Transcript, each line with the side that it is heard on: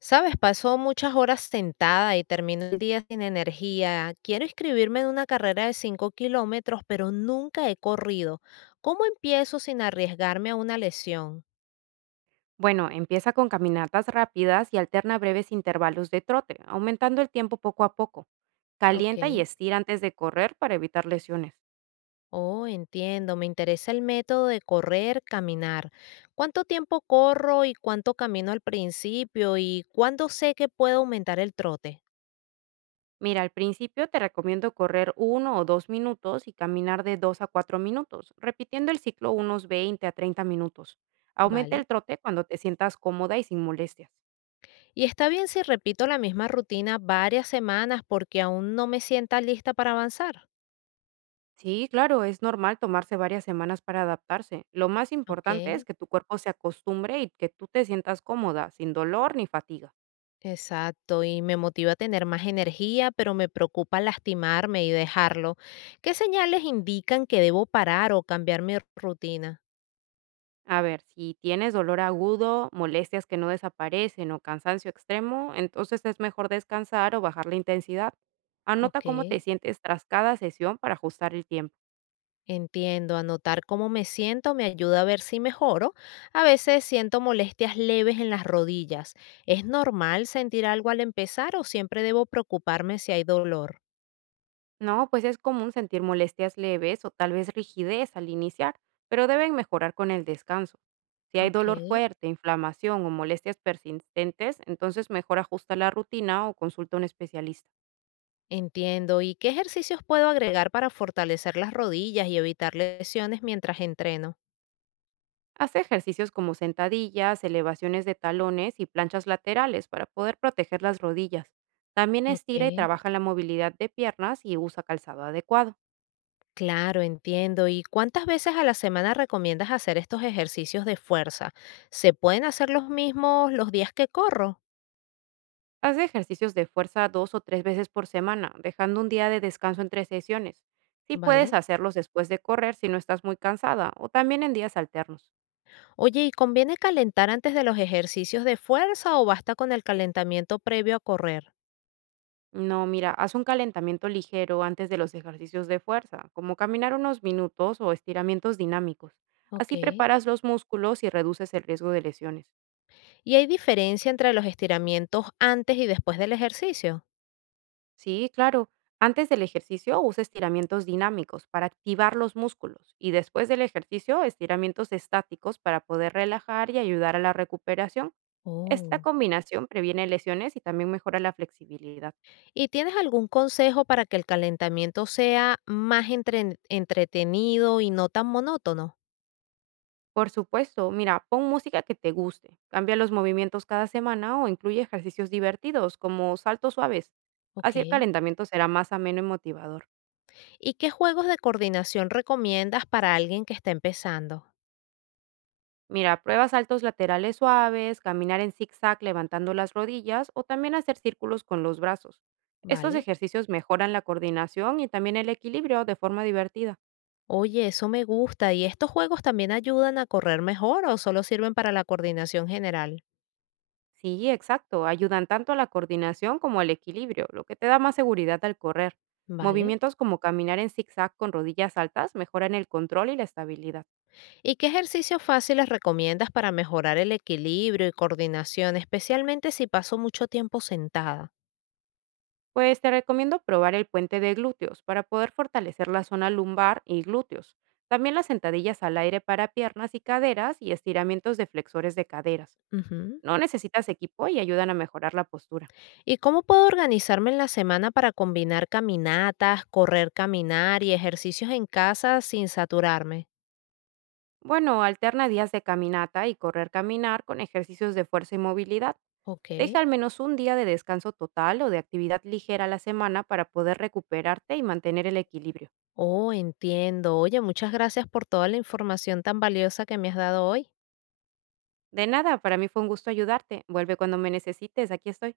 left: Sabes, paso muchas horas sentada y termino el día sin energía. Quiero inscribirme en una carrera de 5 kilómetros, pero nunca he corrido. ¿Cómo empiezo sin arriesgarme a una lesión?
right: Bueno, empieza con caminatas rápidas y alterna breves intervalos de trote, aumentando el tiempo poco a poco.
left: Ok.
right: Calienta y estira antes de correr para evitar lesiones.
left: Oh, entiendo. Me interesa el método de correr, caminar. ¿Cuánto tiempo corro y cuánto camino al principio? ¿Y cuándo sé que puedo aumentar el trote?
right: Mira, al principio te recomiendo correr 1 o 2 minutos y caminar de 2 a 4 minutos, repitiendo el ciclo unos 20 a 30 minutos. Aumenta
left: Vale.
right: el trote cuando te sientas cómoda y sin molestias.
left: Y está bien si repito la misma rutina varias semanas porque aún no me sienta lista para avanzar.
right: Sí, claro, es normal tomarse varias semanas para adaptarse. Lo más importante es
left: Ok.
right: que tu cuerpo se acostumbre y que tú te sientas cómoda, sin dolor ni fatiga.
left: Exacto, y me motiva a tener más energía, pero me preocupa lastimarme y dejarlo. ¿Qué señales indican que debo parar o cambiar mi rutina?
right: A ver, si tienes dolor agudo, molestias que no desaparecen o cansancio extremo, entonces es mejor descansar o bajar la intensidad. Anota
left: Ok,
right: cómo te sientes tras cada sesión para ajustar el tiempo.
left: entiendo. Anotar cómo me siento me ayuda a ver si mejoro. A veces siento molestias leves en las rodillas. ¿Es normal sentir algo al empezar o siempre debo preocuparme si hay dolor?
right: No, pues es común sentir molestias leves o tal vez rigidez al iniciar, pero deben mejorar con el descanso. Si hay
left: Ok,
right: dolor fuerte, inflamación o molestias persistentes, entonces mejor ajusta la rutina o consulta a un especialista.
left: entiendo. ¿Y qué ejercicios puedo agregar para fortalecer las rodillas y evitar lesiones mientras entreno?
right: Hace ejercicios como sentadillas, elevaciones de talones y planchas laterales para poder proteger las rodillas. También
left: Ok.
right: estira y trabaja la movilidad de piernas y usa calzado adecuado.
left: Claro, entiendo. ¿Y cuántas veces a la semana recomiendas hacer estos ejercicios de fuerza? ¿Se pueden hacer los mismos los días que corro?
right: Hace ejercicios de fuerza 2 o 3 veces por semana, dejando un día de descanso entre sesiones. Sí puedes
left: Vale.
right: hacerlos después de correr si no estás muy cansada o también en días alternos.
left: Oye, ¿y conviene calentar antes de los ejercicios de fuerza o basta con el calentamiento previo a correr?
right: No, mira, haz un calentamiento ligero antes de los ejercicios de fuerza, como caminar unos minutos o estiramientos dinámicos.
left: Ok.
right: Así preparas los músculos y reduces el riesgo de lesiones.
left: ¿Y hay diferencia entre los estiramientos antes y después del ejercicio?
right: Sí, claro. Antes del ejercicio usa estiramientos dinámicos para activar los músculos y después del ejercicio estiramientos estáticos para poder relajar y ayudar a la recuperación. Esta
left: Oh.
right: combinación previene lesiones y también mejora la flexibilidad.
left: ¿Y tienes algún consejo para que el calentamiento sea más entretenido y no tan monótono?
right: Por supuesto, mira, pon música que te guste, cambia los movimientos cada semana o incluye ejercicios divertidos como saltos suaves.
left: Ok.
right: Así el calentamiento será más ameno y motivador.
left: ¿Y qué juegos de coordinación recomiendas para alguien que está empezando?
right: Mira, prueba saltos laterales suaves, caminar en zigzag levantando las rodillas o también hacer círculos con los brazos. Estos
left: ¿Vale?
right: ejercicios mejoran la coordinación y también el equilibrio de forma divertida.
left: Oye, eso me gusta. ¿Y estos juegos también ayudan a correr mejor o solo sirven para la coordinación general?
right: Sí, exacto. Ayudan tanto a la coordinación como al equilibrio, lo que te da más seguridad al correr.
left: ¿Vale?
right: Movimientos como caminar en zigzag con rodillas altas mejoran el control y la estabilidad.
left: ¿Y qué ejercicios fáciles recomiendas para mejorar el equilibrio y coordinación, especialmente si paso mucho tiempo sentada?
right: Pues te recomiendo probar el puente de glúteos para poder fortalecer la zona lumbar y glúteos. También las sentadillas al aire para piernas y caderas y estiramientos de flexores de caderas.
left: Ujú.
right: No necesitas equipo y ayudan a mejorar la postura.
left: ¿Y cómo puedo organizarme en la semana para combinar caminatas, correr, caminar y ejercicios en casa sin saturarme?
right: Bueno, alterna días de caminata y correr caminar con ejercicios de fuerza y movilidad.
left: Ok.
right: Deja al menos un día de descanso total o de actividad ligera a la semana para poder recuperarte y mantener el equilibrio.
left: Oh, entiendo. Oye, muchas gracias por toda la información tan valiosa que me has dado hoy.
right: De nada, para mí fue un gusto ayudarte. Vuelve cuando me necesites, aquí estoy.